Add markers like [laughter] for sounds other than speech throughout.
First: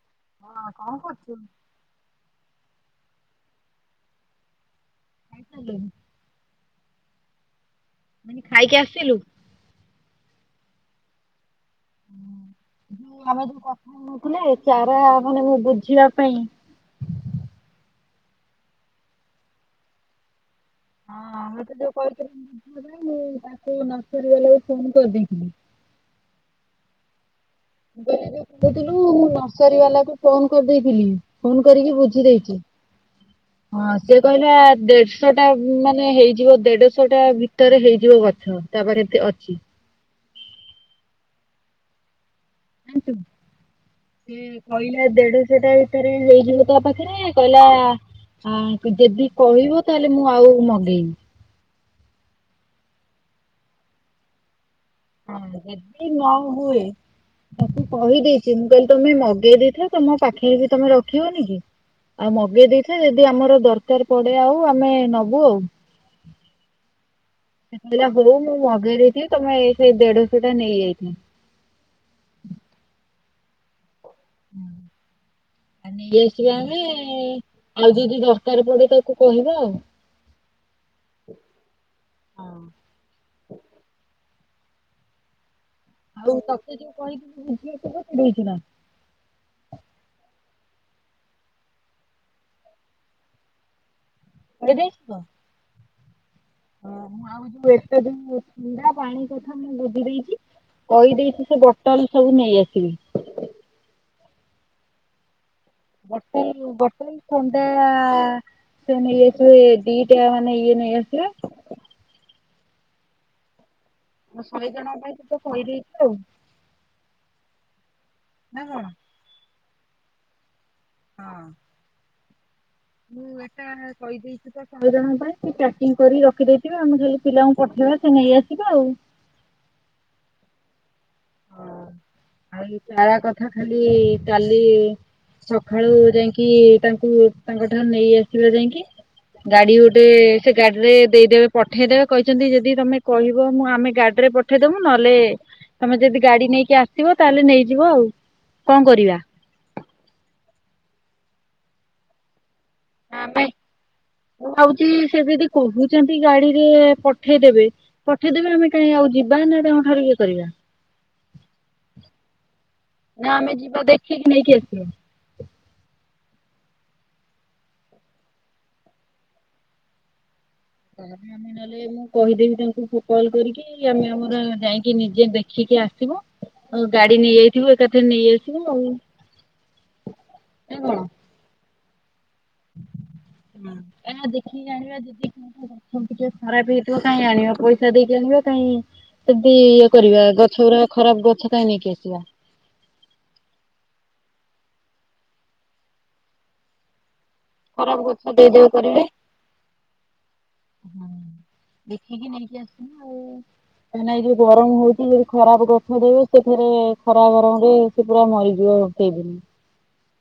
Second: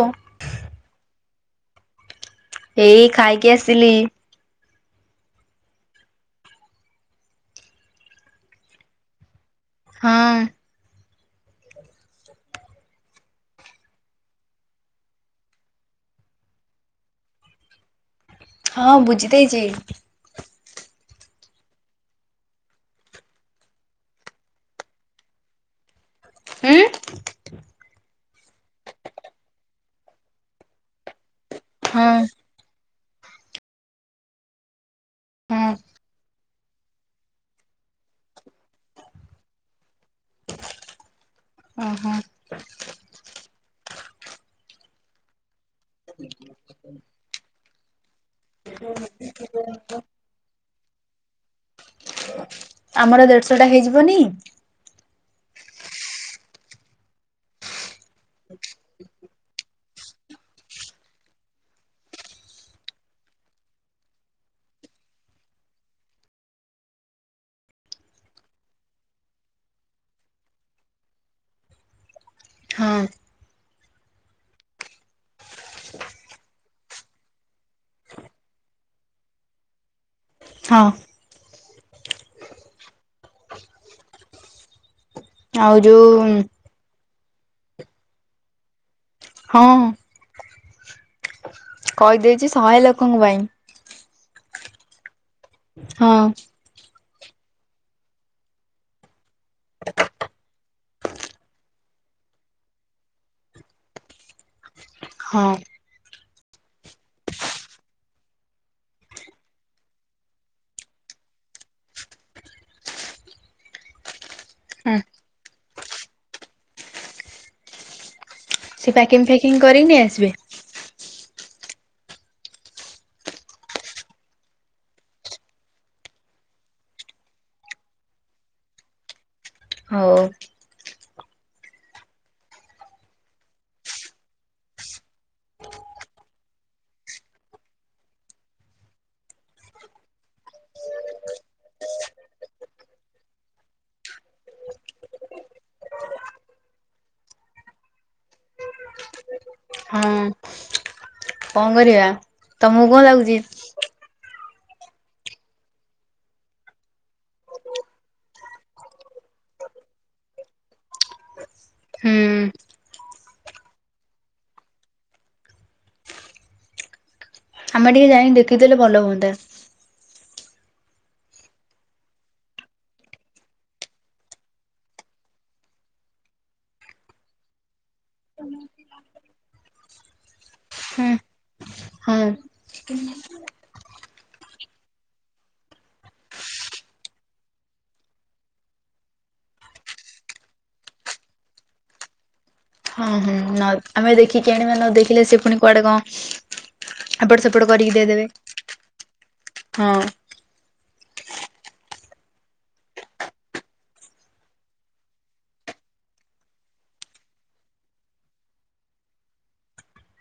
ଓ ହଁ କଣ କରୁଛୁ? ଏଇ ଖାଇକି ଆସିଲି। ହାଲୋ [inaudible] ମାନେ ଖାଇକି ଆସିଲୁ? ହଁ। ହଁ। [inaudible] ଯୋଉ ଆମେ ଯୋଉ କଥା ହଉଥିଲେ ଚାରା ମାନେ ବୁଝିବା ପାଇଁ [inaudible] ହଁ ବୁଝି ଦେଇଛି। ହଁ। ମା ତ ଯଉକହିଥିଲେ ବୁଝିବା ପାଇଁ ମୁଁ ତାକୁ ନକରିବା ଲାଗି ଫୋନ୍ କରିଦେଇ ଥିଲି। ହୁଁ। କହୁଥିଲୁ ମୁ ନର୍ସରୀ ବାଲାକୁ ଫୋନ କରିଦେଇଥିଲି ଫୋନ କରିକି ହଁ ବୁଝି ଦେଇଛି। ହଁ ସେ କହିଲା ଦେଢଶହ ଟା ହଁ ମାନେ ହେଇଯିବ ଦେଢଶହ ଟା ଭିତରେ ହେଇଯିବ ଗଛ ତାପାଖରେ ଅଛି। ଓହୋ। ସିଏ କହିଲେ ଦେଢଶ। ସେଇଟା ଭିତେରେ ହେଇଯିବ ତା ପାଖରେ କହିଲା ହଁ କୁ ଯଦି କହିବ ତାହେଲେ ମୁଁ ଆଉ ମଗେଇବି। ଆମର ଦେଢ଼ଶ ଟା ହେଇଯିବନି। ହଁ ଯଦି ନ ହୁଏ ତାକୁ କହିଦେଇଛି ମୁଁ କହିଲେ ତମେ ମ ଦେଇ ଦେଇଥା ତମ ପାଖେଇ କି ତମେ ରଖିବନି କି? ଆଉ ମଗେଇ ଦେଇଥା ଯଦି ଆମର ଦରକାର ପଡେ ଆଉ ଆମେ ନବୁ ଆଉ।। [inaudible] ସେ କହିଲା ହଉ, ମୁଁ ମଗେଇ ଦେଇଥିବି ତମେ ଏ ସେଇ ଦେଢଶହ ଟା ନେଇଆଇଚି। [inaudible] ହଁ। ହୁଁ। [inaudible] ଆ ନେଇ ଆସିବା ଆମେ ଆଉ ଯଦି ଦରକାର ପଡେ ତାକୁ କହିବା ଆଉ। ହଁ। ହଁ। ଆଉ ଯୋଉ। [unintelligible] ଦେଇଥିଲା। ହଁ। କହିଦେଇଛି ଶହେ ଲୋକଙ୍କ ପାଇଁ। କହି ଦେଇଛୁ ତ। ହଁ। ଆଉ ଯୋଉ ଏତେ ଦିନି ଯୋଉ ଥଣ୍ଡା ପାଣି କଥା ମୁଁ ବୁଝି ଦେଇଛି। କହିଦେଇଛି ସେ ବୋଟଲ ସବୁ ନେଇ ଆସିବି। ହଁ। [unintelligible] ବୋଟଲ ଥଣ୍ଡା। ସେ ନେଇ ଆସିବେ ଦିଇଟା ମାନେ ଇଏ ନେଇ ଆସିବେ। ଆଉ ଶହେ ହଁ ଜଣଙ୍କ ପାଇଁ ତୁ ତ କହି ଦେଇଛୁ ଆଉ। ନା କଣ? ସେ ପ୍ୟାକିଂ ଫ୍ୟାକିଙ୍ଗ କରିକି ନେଇ ଆସିବେ। ହଁ। ମୁଁ ଏଟା କହିଦେଇଚି ତ ଶହେ ଜଣ ପାଇଁ ପାକିଂ କରି ରଖି ଦେଇଥିବେ। ଆମେ ଖାଲି ପିଲାଙ୍କୁ ପଠେ ସେରା ସେ ନେଇ ଆସିବେ ଆଉ। ହୋଉ। ହଁ ଆଉ ଏ ଚାରା କଥା ଖାଲି କାଲି ସକାଳୁ ଯାଇଁକି ତାଙ୍କୁ ତାଙ୍କଠାରୁ ନେଇ ଆସିବା ଯାଇଁକି। ଗାଡି ଗୋଟେ ସେ ଗାଡିରେ ଦେଇଦେବେ ପଠେଇଦେବେ କହିଚନ୍ତି। ଯଦି ତମେ କହିବ ମୁଁ ଆମେ ଗାଡି ରେ ପଠେଇଦୋବୁ ନହେଲେ ତମେ ଯଦି ଗାଡି ନେଇକି ଆସିବ ତାହେଲେ ନେଇଯିବ ଆଉ କଣ କରିବା? ହଁ। କଣ କରିବା, ତମକୁ କଣ ଲାଗୁଚି? ଆମେ ମୁଁ ଭାବୁଚି ସେ ଯଦି କୋହୁତନ୍ତି ଗାଡିରେ ପଠେଇଦେବେ ପଠେଇଦେବେ ଆମେ କାଇଁ ଆଉ ଯି ଯିବା ନା ତାଙ୍କ ଠାରୁ ଇଏ କରିବା। ହୁଁ ନା ଆମେ ଯିବା ଦେଖିକି ନେଇକି ଆସିବା। ଆମେ ଟିକେ ଯାଇ ଦେଖିଦେଲେ ଭଲ ହୁଅନ୍ତା। ଆମେ ନହେଲେ ମୁଁ କହିଦେବି ତାଙ୍କୁ କଲ କରିକି ଆମେ ଆମର ଯାଇକି ନିଜେ ଦେଖିକି ଆସିବ। ଆ ଗାଡି ନେଇଯାଇଥିବୁ ଏକାଥରେ ନେଇ ଆସିବୁ ଆଉ। ନା ହୁଁ। କଣ? [unintelligible] ହ ଆ ଦେଖିକି ଜାଣିବା ଯଦି କ ଅଛନ୍ତି ଖରାପ ହେଇଥିବ କାହିଁ ଆଣିବା ପଇସା ଦେଇକି ଆ କାଇଁ ସେମିତି ଇଏ କରିବା। ଗଛ ଗୁଡା ଖରାପ ଗଛ କାହିଁ ନେଇକି ଆସିବା। ହଁ ହଁ ଆମେ ଦେଖିକି ଆଣିବା ନ ଦେଖିଲେ ସେ ପୁଣି କୁଆଡେ କଣ ଏପଟ ସେପଟ କରିକି ଖରାପ ଗଛ ଦେଇଦେବେ। ହଁ। [unintelligible] ତ ନାଇଁ ଯୋଉ ଗରମ ହଉଛି ଯଦି ଖରାପ ଗଛ ଦେବେ ସେଫେରେ ଖରା ଗରମରେ ସେ ପୁରା ମରିଯିବ। [unintelligible]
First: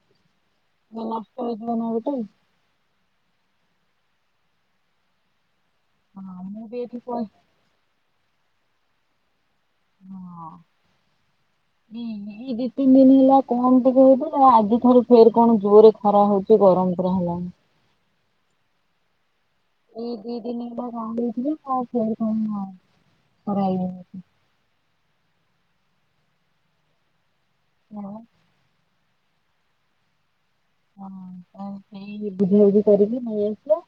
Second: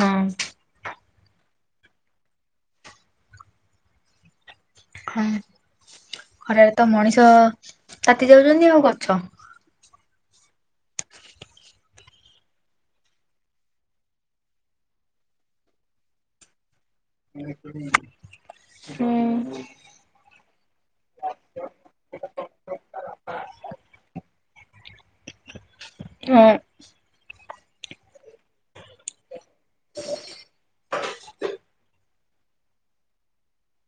ହଁ [unintelligible] ହଁ ହଁ ମୁଁ ଖରାରେ ବି ତ ଏଠି କହି ମଣିଷ ତାତି ଯାଉଛନ୍ତି ଆଉ ଗଛ। ହଁ। ହୁଁ ଏଇ ଦି ତିନି ଦିନ ହେଲା କମ ଟିକେ ହେଉଥିଲା। ଆଜି ଠାରୁ ଫେରେ କଣ ଜୋରେ ଖରା ହଉଛି ଗରମ ପୁରା ହେଲାଣି। [unintelligible] ହଁ ଏଇ ଦି ଦିନ [unintelligible] ଖରା [unintelligible] [unintelligible] ହଁ ବୁଝାବୁଝି କରିକି ନେଇଆସିବା।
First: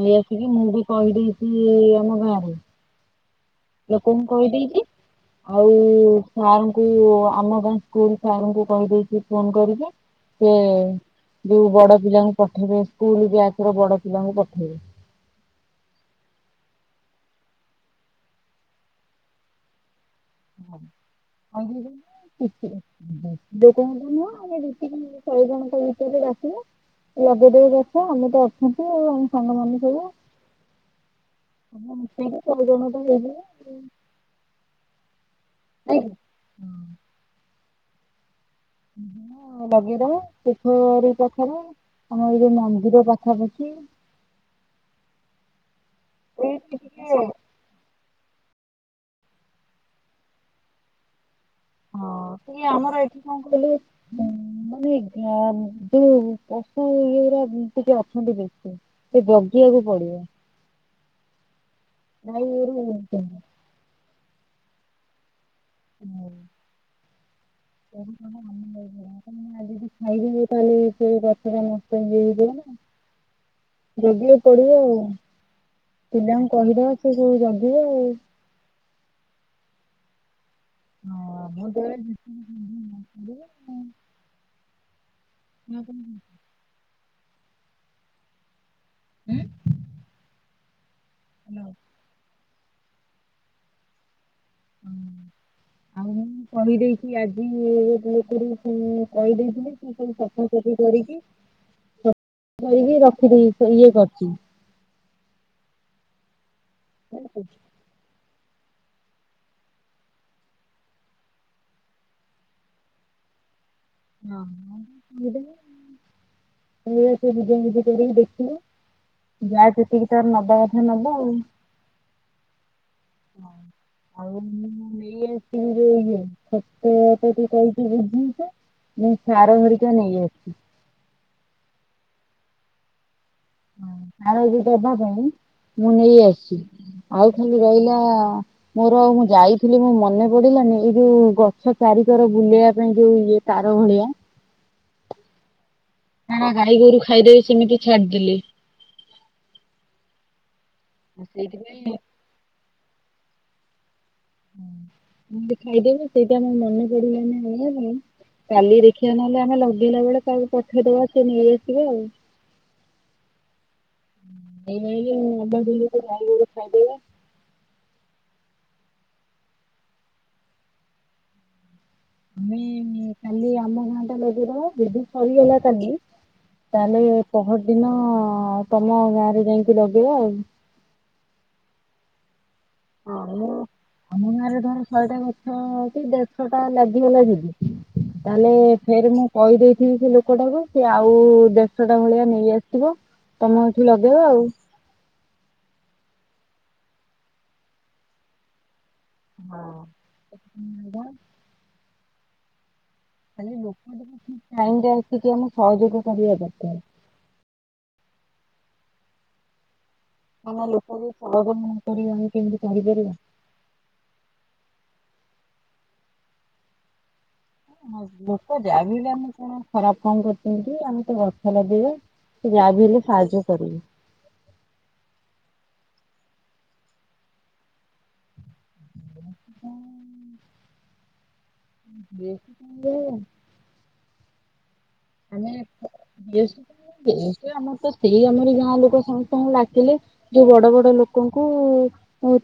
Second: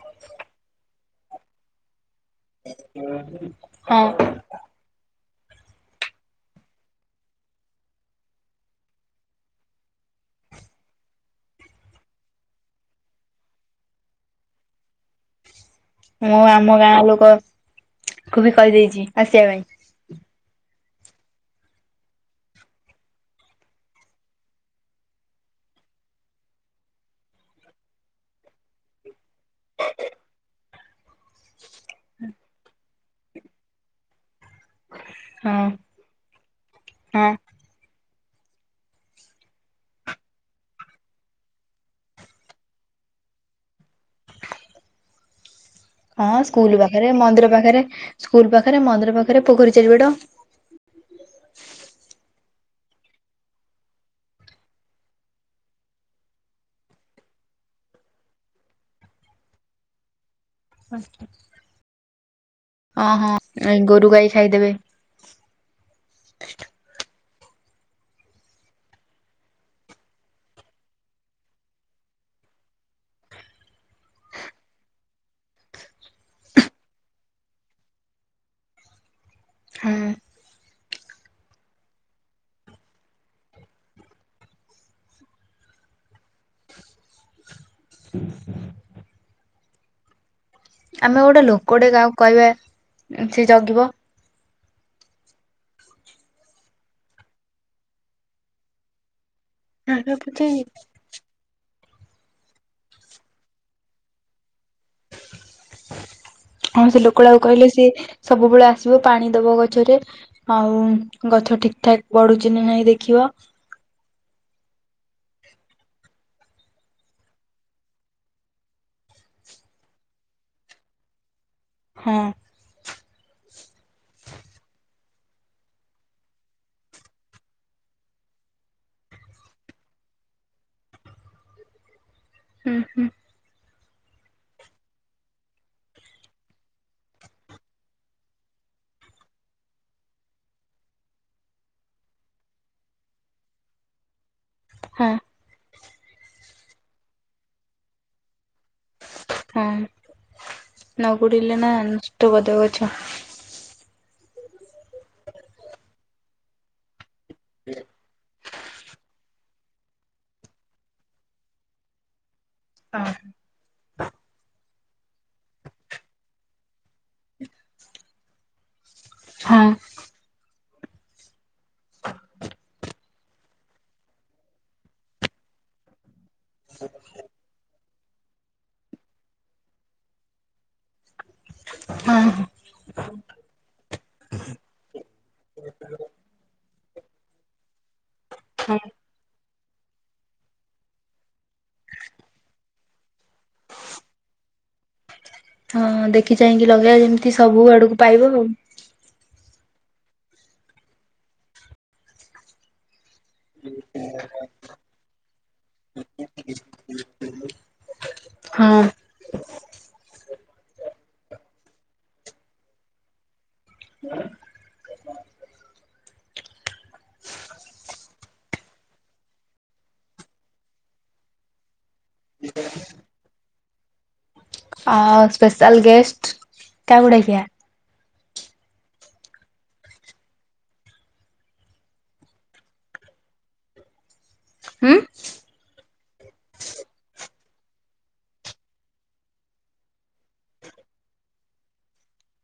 ନେଇ ଆସିକି ମୁଁ ବି କହିଦେଇଛି ଆମ ଗାଁରେ। ହଁ ଲୋକଙ୍କୁ କହିଦେଇଛି। ଆଉ ସାର୍ ଙ୍କୁ ଆମ ଗାଁ ସ୍କୁଲ ସାର୍ ଙ୍କୁ କହିଦେଇଛି ଫୋନ କରିକି। ସେ ଯୋଉ ବଡ ପିଲାଙ୍କୁ ପଠେଇବେ ସ୍କୁଲ ବ୍ୟାଚର ବଡ ପିଲାଙ୍କୁ ପଠେଇବେ। [inaudible] ମୁଁ ଆମ ଗାଁ ଲୋକ ଙ୍କୁବି କହିଦେଇଛି ଆସିବା ପାଇଁ। [unintelligible] [unintelligible] ଶହେ ଜଣଙ୍କ ଭିତରେ ଆସିବା। ଲଗେଇଦବ ଦେଖ ଆମେ ତ ଅଛନ୍ତି ଆଉ ଆମ ସାଙ୍ଗ ମାନେ ସବୁ ତିନି ଚାରି ଜଣରେ ହେଇଯିବ। ହଁ। କାହିଁକି? ହଁ [inaudible] ଲଗିପାରେ ପୋଖରୀ ପାଖର ଆଉ ଯୋଉ ମନ୍ଦିର ପାଖାପାଖି। ହଁ ଏଇଠି ସ୍କୁଲ ଟିକେ ପାଖେରେ ମନ୍ଦିର ପାଖେରେ ସ୍କୁଲ ପାଖେରେ ମନ୍ଦିର ପାଖେରେ ପୋଖରୀ ଚାରିପଟ। ହଁ। ସେ ଆମର ଏଠି କଣ କହିଲୁ ମାନେ ଯୋଉ ପଶୁ ଟିକେ ଅଛନ୍ତି ବେଶ ସେ ଜଗିବାକୁ ପଡିବ। ହଁ ଗାଈଗୋରୁ ହଁ ଗୋରୁ ଗାଈ ଖାଇଦେବେ। ହୁଁ। [unintelligible] ଆ ଯଦି ଖାଇଦବି ତାହେଲେ ସେ ଗଛ ଟା ମସ୍ତ ହେଇଯଯଥିବ ନା ଜୋଗିବାକୁ ପଡିବ ଆଉ। ପିଲାଙ୍କୁ କହିଦେବା ସ କୋଉ ଜଗିବେଆଉ। ହଁ। ହଁ ମୁ ନା କନ କୋଉଛ। [inaudible] [inaudible] ଆମେ ଗୋଟେ ଲୋକ ଟେ କାହାକୁ କହିବା ସେ ଜଗିବ। ହୁଁ। ଆଉ ମୁଁ କହିଦେଇଛି ଆଜି ଲୋକଟି କହିଦେଇଛି ସବୁ ସଫା କରି କରିକି କି ରଖିଦେଇ ଇଏ କରିଛି। ହଁ ସେ ଲୋକଟାକୁ କହିଲେ ସିଏ ସବୁବେଳେ ଆସିବ ପାଣି ଦବ ଗଛରେ ଆଉ ଗଛ ଠିକ ଠାକ୍ ବଢୁଛି ନା ନାଇଁ ଦେଖିବ। [inaudible] ନାଁ [unintelligible] ସେ ଅ ସେ ବିଜଝିକି ଦେଖିିଲୁ। ଯା ସେତିକି ତାର ନବା କଥା ନବ ଆଉ। ହଁ। ହଁ। ଆଉ ମୁଁ ନେଇ ଆସିବି ଇଏତ ତ କହିଛିି ବୁଝିଛ। ମୁଁ ସାର ହେରିକା ନେଇ ଆସିଛି। ହୁଁ ହୁଁ। ହଁ ଆଳ ଦେବା ପାଇଁ ମୁଁ ନେଇ ଆସିଛି। ଆଉ ଖାଲି ରହିଲା ମୋର ମୁଁ ଯାଇଥିଲି ମୁଁ ମନେ ପଡିଲାନି ଏଇ ଯୋଉ ଗଛ ଚା ଚାରିକର ବୁଲେଇବା ପାଇଁ ଯୋଉ ଇଏ ତାର ଭଳିଆ ହଁ। ନା ନା ଗାଈ ଗୋରୁ ଖାଇଦେ ବି ସେମିତି ଛାଡିଦେଲେ। ହଁ ନ ଗୁଡ଼ିଲ ନା ସେଇଥିପାଇଁ ଅଷ୍ଟ ବଧ ଆଚ୍ଛା [inaudible] ହ ଖାଇଦେବ ସେଇଟାମ ମନେ ପଡିଲାନି କାଲି ଦେଖିବା ନହେଲେ ଆମେ ଲ ଦିନ ବେଳେ କାହାକୁ ପଠେଇଦବା ସି ନେଇଆସିବେ ଆଉ। ହଁ। ଏାଇ ଆାଇ ଗ ଖାଇଦବା ହଁ। ଆମେ କାଲି ଆମ ଘାଁଟା ଲଗାଇଦେବା ଯଦି ସରିଗଲା କାଲି। ତାହେଲେ ପହର ଦିନ। ହଁ ତମ ଗାଁରେ ଯାଇକି ଲଗେଇବା ଆଉ। ହଁ ହଁ। ଆଉ ଆମ ଗାଁ ରେ ଧର ଶହେଟା ଗଛ କି ଦେଢଶହ ଟା ଲାଗୁ। ଯଦି ତାହେଲେ ହଁ ଫେରେ ମୁଁ କହିଦେଇ ସେ ଲୋକଟାକୁ ସେ ଆଉ ଦେଶଟା ଭଳିଆ ନେଇ ଆସିଥିବ ତମେ ଏଠି ଲଗେଇବ ଆଉ। ହଁ ଦେଖି ଚାହିଁକି ଲଗେଇବା ଯେମିତି ସବୁ ଆଡକୁ ପାଇବ ଆଉ। ହଁ [unintelligible] ଖଲି ଲୋକ ଯଠ ଟାଇ ଆିକ ଆମେ ସହଯୋଗ କରିବା ଦରକାର [unintelligible] ହଁ। କ ଲୋକ ବି କରିବା ଆମ କେମିତି କରିପାରିବା? ହ [unintelligible] ଲୋକ ଯାବି ହେଲେ ଆମେ କଣ ଖରାପ କଣ କରିଛନ୍ତି କି ଆମେ ତ ଗଛ ଲାଗେଇବା। ଯା ବିିଲେ ସାହାଯ କରିବେ। ଆଉ ସ୍ପେଶାଲ ଗେଷ୍ଟ କାହାକୁ ଡାକିବା ହୁଁ। ଦେଖ [unintelligible] ହୁଁ ଆ [unintelligible] ଗେସଟେ ସେଇ ଆମର ତ ସେଇ ଆମର ଗାଁ ଲୋକ ସମସ୍ତଙ୍କୁ ଡାକିଲେ ଯୋଉ ବଡ ବଡ ଲୋକଙ୍କୁ।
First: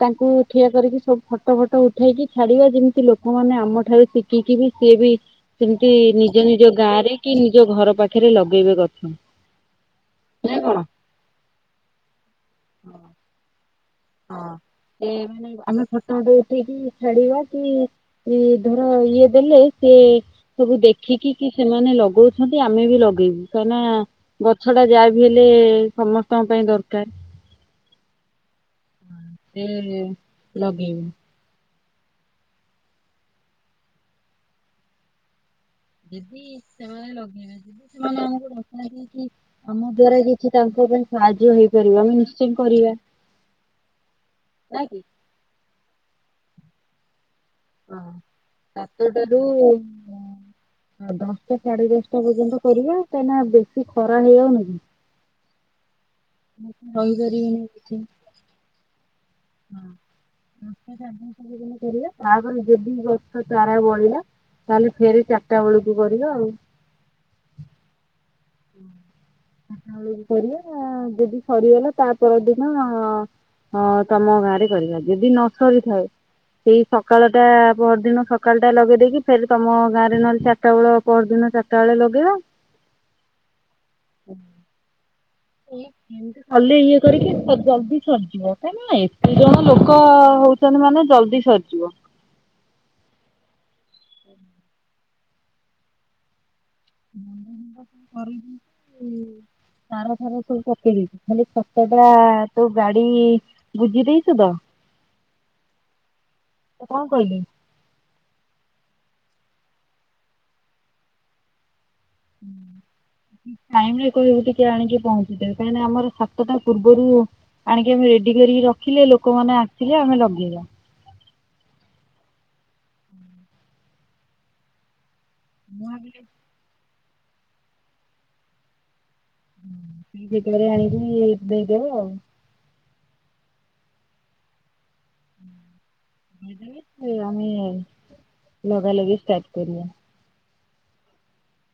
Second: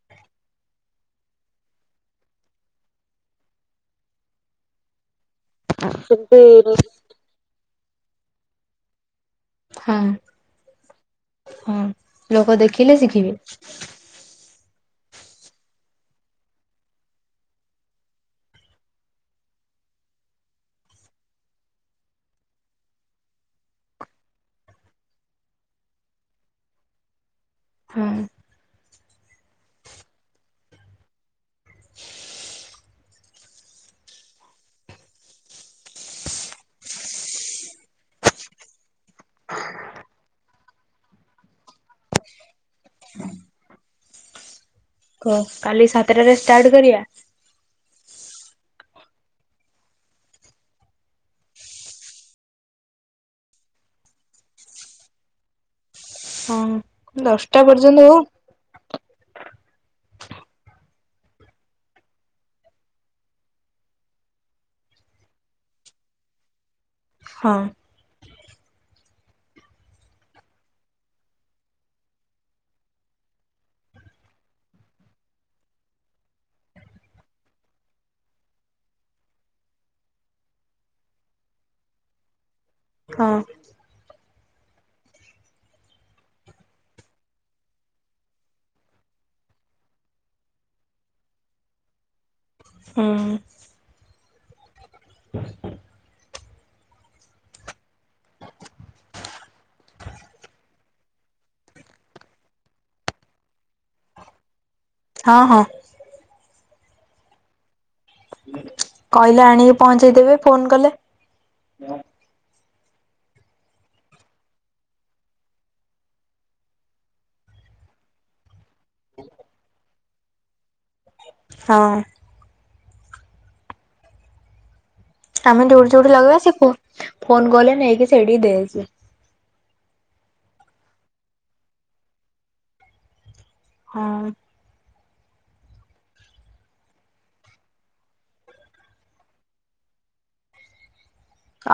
ତାଙ୍କୁ ଠିଆ କରିକି ସବୁ ଫଟ ଫଟ ଉଠେଇକି ଛାଡିବା ଯେମିତି ଲୋକମାନୋନ ଆମଠାରୁ ଶିଖି ଏଠି ବି ସିଏବି ସେମିତି ନିଜ ନିଜ ହଁ ଗାଁ ରେ କି ନିଜ ଘର ପାଖରେ ଲଗେଇବେ ଗଛ ନା କଣ? ହଁ ଲୋକ ଦେଖିଲେ ଶିଖିବେ। ହଁ। ଏ ମାନେ ଆମେ ଫଟ ପଟ ଉଠେଇକି ଛାଡିବା କି ଧର ଇଏ ଦେଲେ। ଇଏ ସବୁ ଦେଖିକି କି ସେମାନେ ଲଗଉଛନ୍ତି ଆମେ ବି ଲଗେଇବୁ କାହିଁନା ଗଛଟା। ଯା ବି ହେଲେ ସମସ୍ତଙ୍କ ପାଇଁ ଦରକାର। ହଁ। ହ ସେ ଲଗେଇ ଯଦି ସେମାନେ ଲଗେଇବେ ଯଦି ସେମାନେ ଆମକୁ ଡନ୍ତି କି ଆମ ଦୱରା କିଛି ତାଙ୍କୁ ସାହାଯ୍ୟ ହେଇପାରିବ ଆମେ ନିଶ୍ଚୟ କରିବା ନା କି କ କାଲି ସାତଟାରେ ଷ୍ଟାର୍ଟ କରିବା। ହଁ ସାତ ଟାଲୁନ ଉ ଆଉ ଦଶଟା ସାଢେ ଦଶଟା ପର୍ଯ୍ୟନ୍ତ କରିବା କାହିଁକି ନା ବେଶୀ ଖରା ହେଇଯାଉନି କି? [inaudible] ଦଶ୍ ଟା ରହିପାରିବେନି ପର୍ଯ୍ୟନ୍ତ ହଉ। [unintelligible] ଦସ ଟା ସାଡେ ଦସ ଟା ପଯୈନ୍ତ କରିବା ତାପରେ ଯଦି କଥା ତାରା ବଢିଲ। ତାହେଲେ ଫେରି ଚାରିଟା ବେଳକୁ କରିବା ଆଉ। ହଁ। [unintelligible] ସକାଳ କୁ କରିବା ଯଦି ସରିଗଲା ତା ପରଦିନ। ହଁ ତମ ଗାଁ ରେ କରିବା ଯଦି ନ ସରିଥାଏ। ସେଇ ସକାଳଟା ପରଦିନ ସକାଳ ଟା ଲଗେଇଦେଇକି ଫେ ତମ ଗାଁ ରେ ନହେଲେ ଚାରିଟା ବେଳ ପହର ଦିନ। ଚଟାବେଳେ ଲଗେ ଆ। ହଁ। [unintelligible] ଖାଲି ଇଏ କରିକି ଜଲଦି ସରିଯିବ କାଁକି ନା ଏତେ ଜଣ ଲୋକ ହଉଛନ୍ତି ମାନେ। ଚାଲଦି ସରିଯିବା। ହଁ। [unintelligible] [unintelligible] [inaudible] ତାରଥାର ସବୁ ପକେଇ ଦେଇଛି ଖାଲି ସତ ଟା ତୁ ଗାଡି ବୁଝି ଦେଇେଇଛୁ ତ। ହଁ ହଁ। ତ କଣ କହିଲି। କହିଲେ ଆଣିକି ପହଞ୍ଚେଇଦେବେ ଫୋନ କଲେ। ଟାଇମ ରେ କହିବୁ ଟିକେ ଆଣିକି ପହଞ୍ଚିଦେବେ କାହିଁକିନା ଆମର ସାତଟା ପୂର୍ବରୁ। ଆଣିକି ଆମେ ରେଡି କରିକି ରଖିଲେ ଲୋକମାନେ ଆସିଲେ ଆମେ ଲଗେଇବା। ହଁ। ଆମେ ମୁଁ ଯୋଉଠି ଯୋଉଠି ଭାବିଲି ଲଗେଇବାସି ଫୋନ କଲେ ନେଇକି ସେଇଠି ଦେଇଛି। ଆଣିକି ଦେଇଦବ ଆଉ। ହଁ। ଆମେ। ଲଗାଲଗି ଷ୍ଟାର୍ଟ କରିଆ।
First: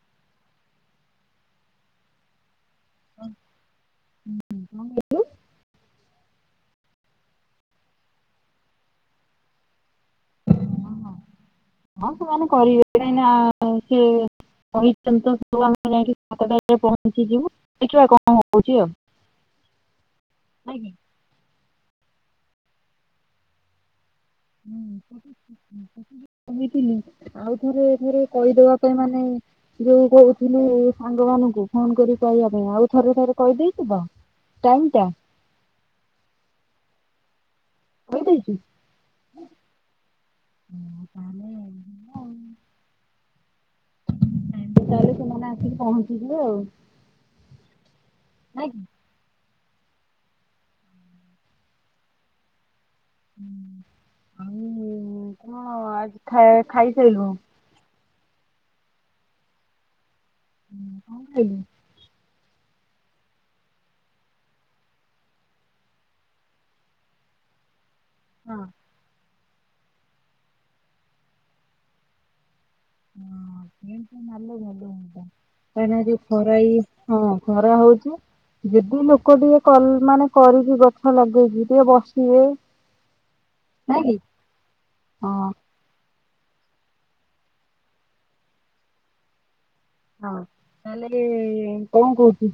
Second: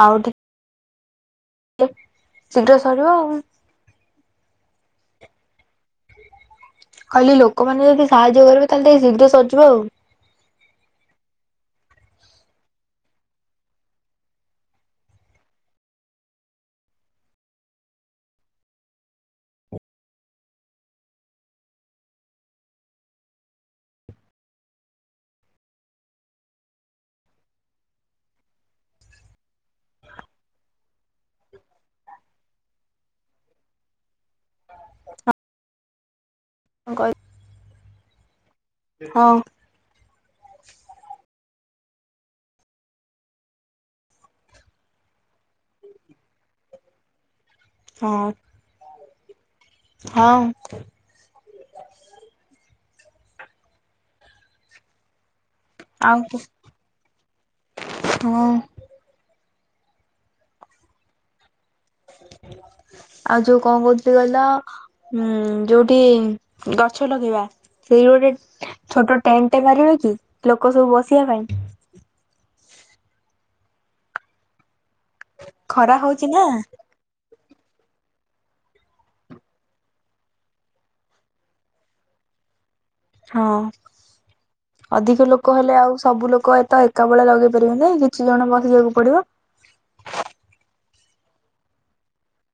ଆଉଠ। ଶୀଘ୍ର ସରିବ ଆଉ। କହିଲି ଲୋକମାନେ ଯଦି ସାହାଯ୍ୟ କରିବେ ତାହେଲେିକ ଶୀଘ୍ର ସଜିବ ଆଉ। ହଁ ସେମାନେ କରିବେ କହିଁ ସେ। କହି ତୁ ଆମେ ଯାଇକି ସାତଟରେ ପହଞ୍ଚିଯିବୁ ଦେଖିବା କଣ ହଉଛି ଆଉ। ଆଜ୍ଞା। ମି ଆଉ ଥରେରେ କହିଦବା ପାଇଁ ମାନେ। ଯ କହୁଥିଲେ ସାଙ୍ଗ ମାନଙ୍କୁ ଫୋନ କରି କହିବା ପାଇଁ ଆଉ ଥରେ ଥରେ କହିଦେଇଥିବ। ଟାଇମଟା। କଙ୍କ। କଠ ତାହଲେ। ତାହେଲେ ତୁମାନେ ଆସିକି ପହଞ୍ଚିଥିଲୁ ଆଉ। ହଁ। ନାଇଁ କି? ହଁ। ଆ କଣ ଆଉ ଆଜି ଖ ଖାଇସ। ହୁ। ହଁ କଣିଲ। ଆଉ ଯୋଉ କଣ କହୁଥିଲି କହିଲ ଉ ଯୋଉଠି ଗଛ ଲଗେଇବା। ସେଇ ଗୋଟେ ହଁ ଛୋଟ। ଟେଣ୍ଟ ମାରିବ କି ଲୋକ ସବୁ ବସିବା ପାଇଁ। ଲେ ଭଲ ହୁଅନ୍ତା ଖରା କାହିଁକି ଯୋଉ ହଉଛି ନା ଖରାଇ ହଁ। ଖରା ହଉଛି। ଯଦି ଲୋକ ଟିକେ ମାନେ କରିକି ଗଛ ଲଗେଇକି ଟିକେ ବସିବେ। ହଁ ନାଇଁ କି? ଅଧିକ ହଁ ଲୋକ ହେଲେ ଆଉ ସବୁ ଲୋକ। କ ତ ଏକା ବେଳେ ଲଗେଇ ପାରିବି ନାଇଁ କିଛି ଜଣ ବସିବାକୁ ପଡିବ। ହଁ ତାହେଲେ କଣ କୋହୁଚୁ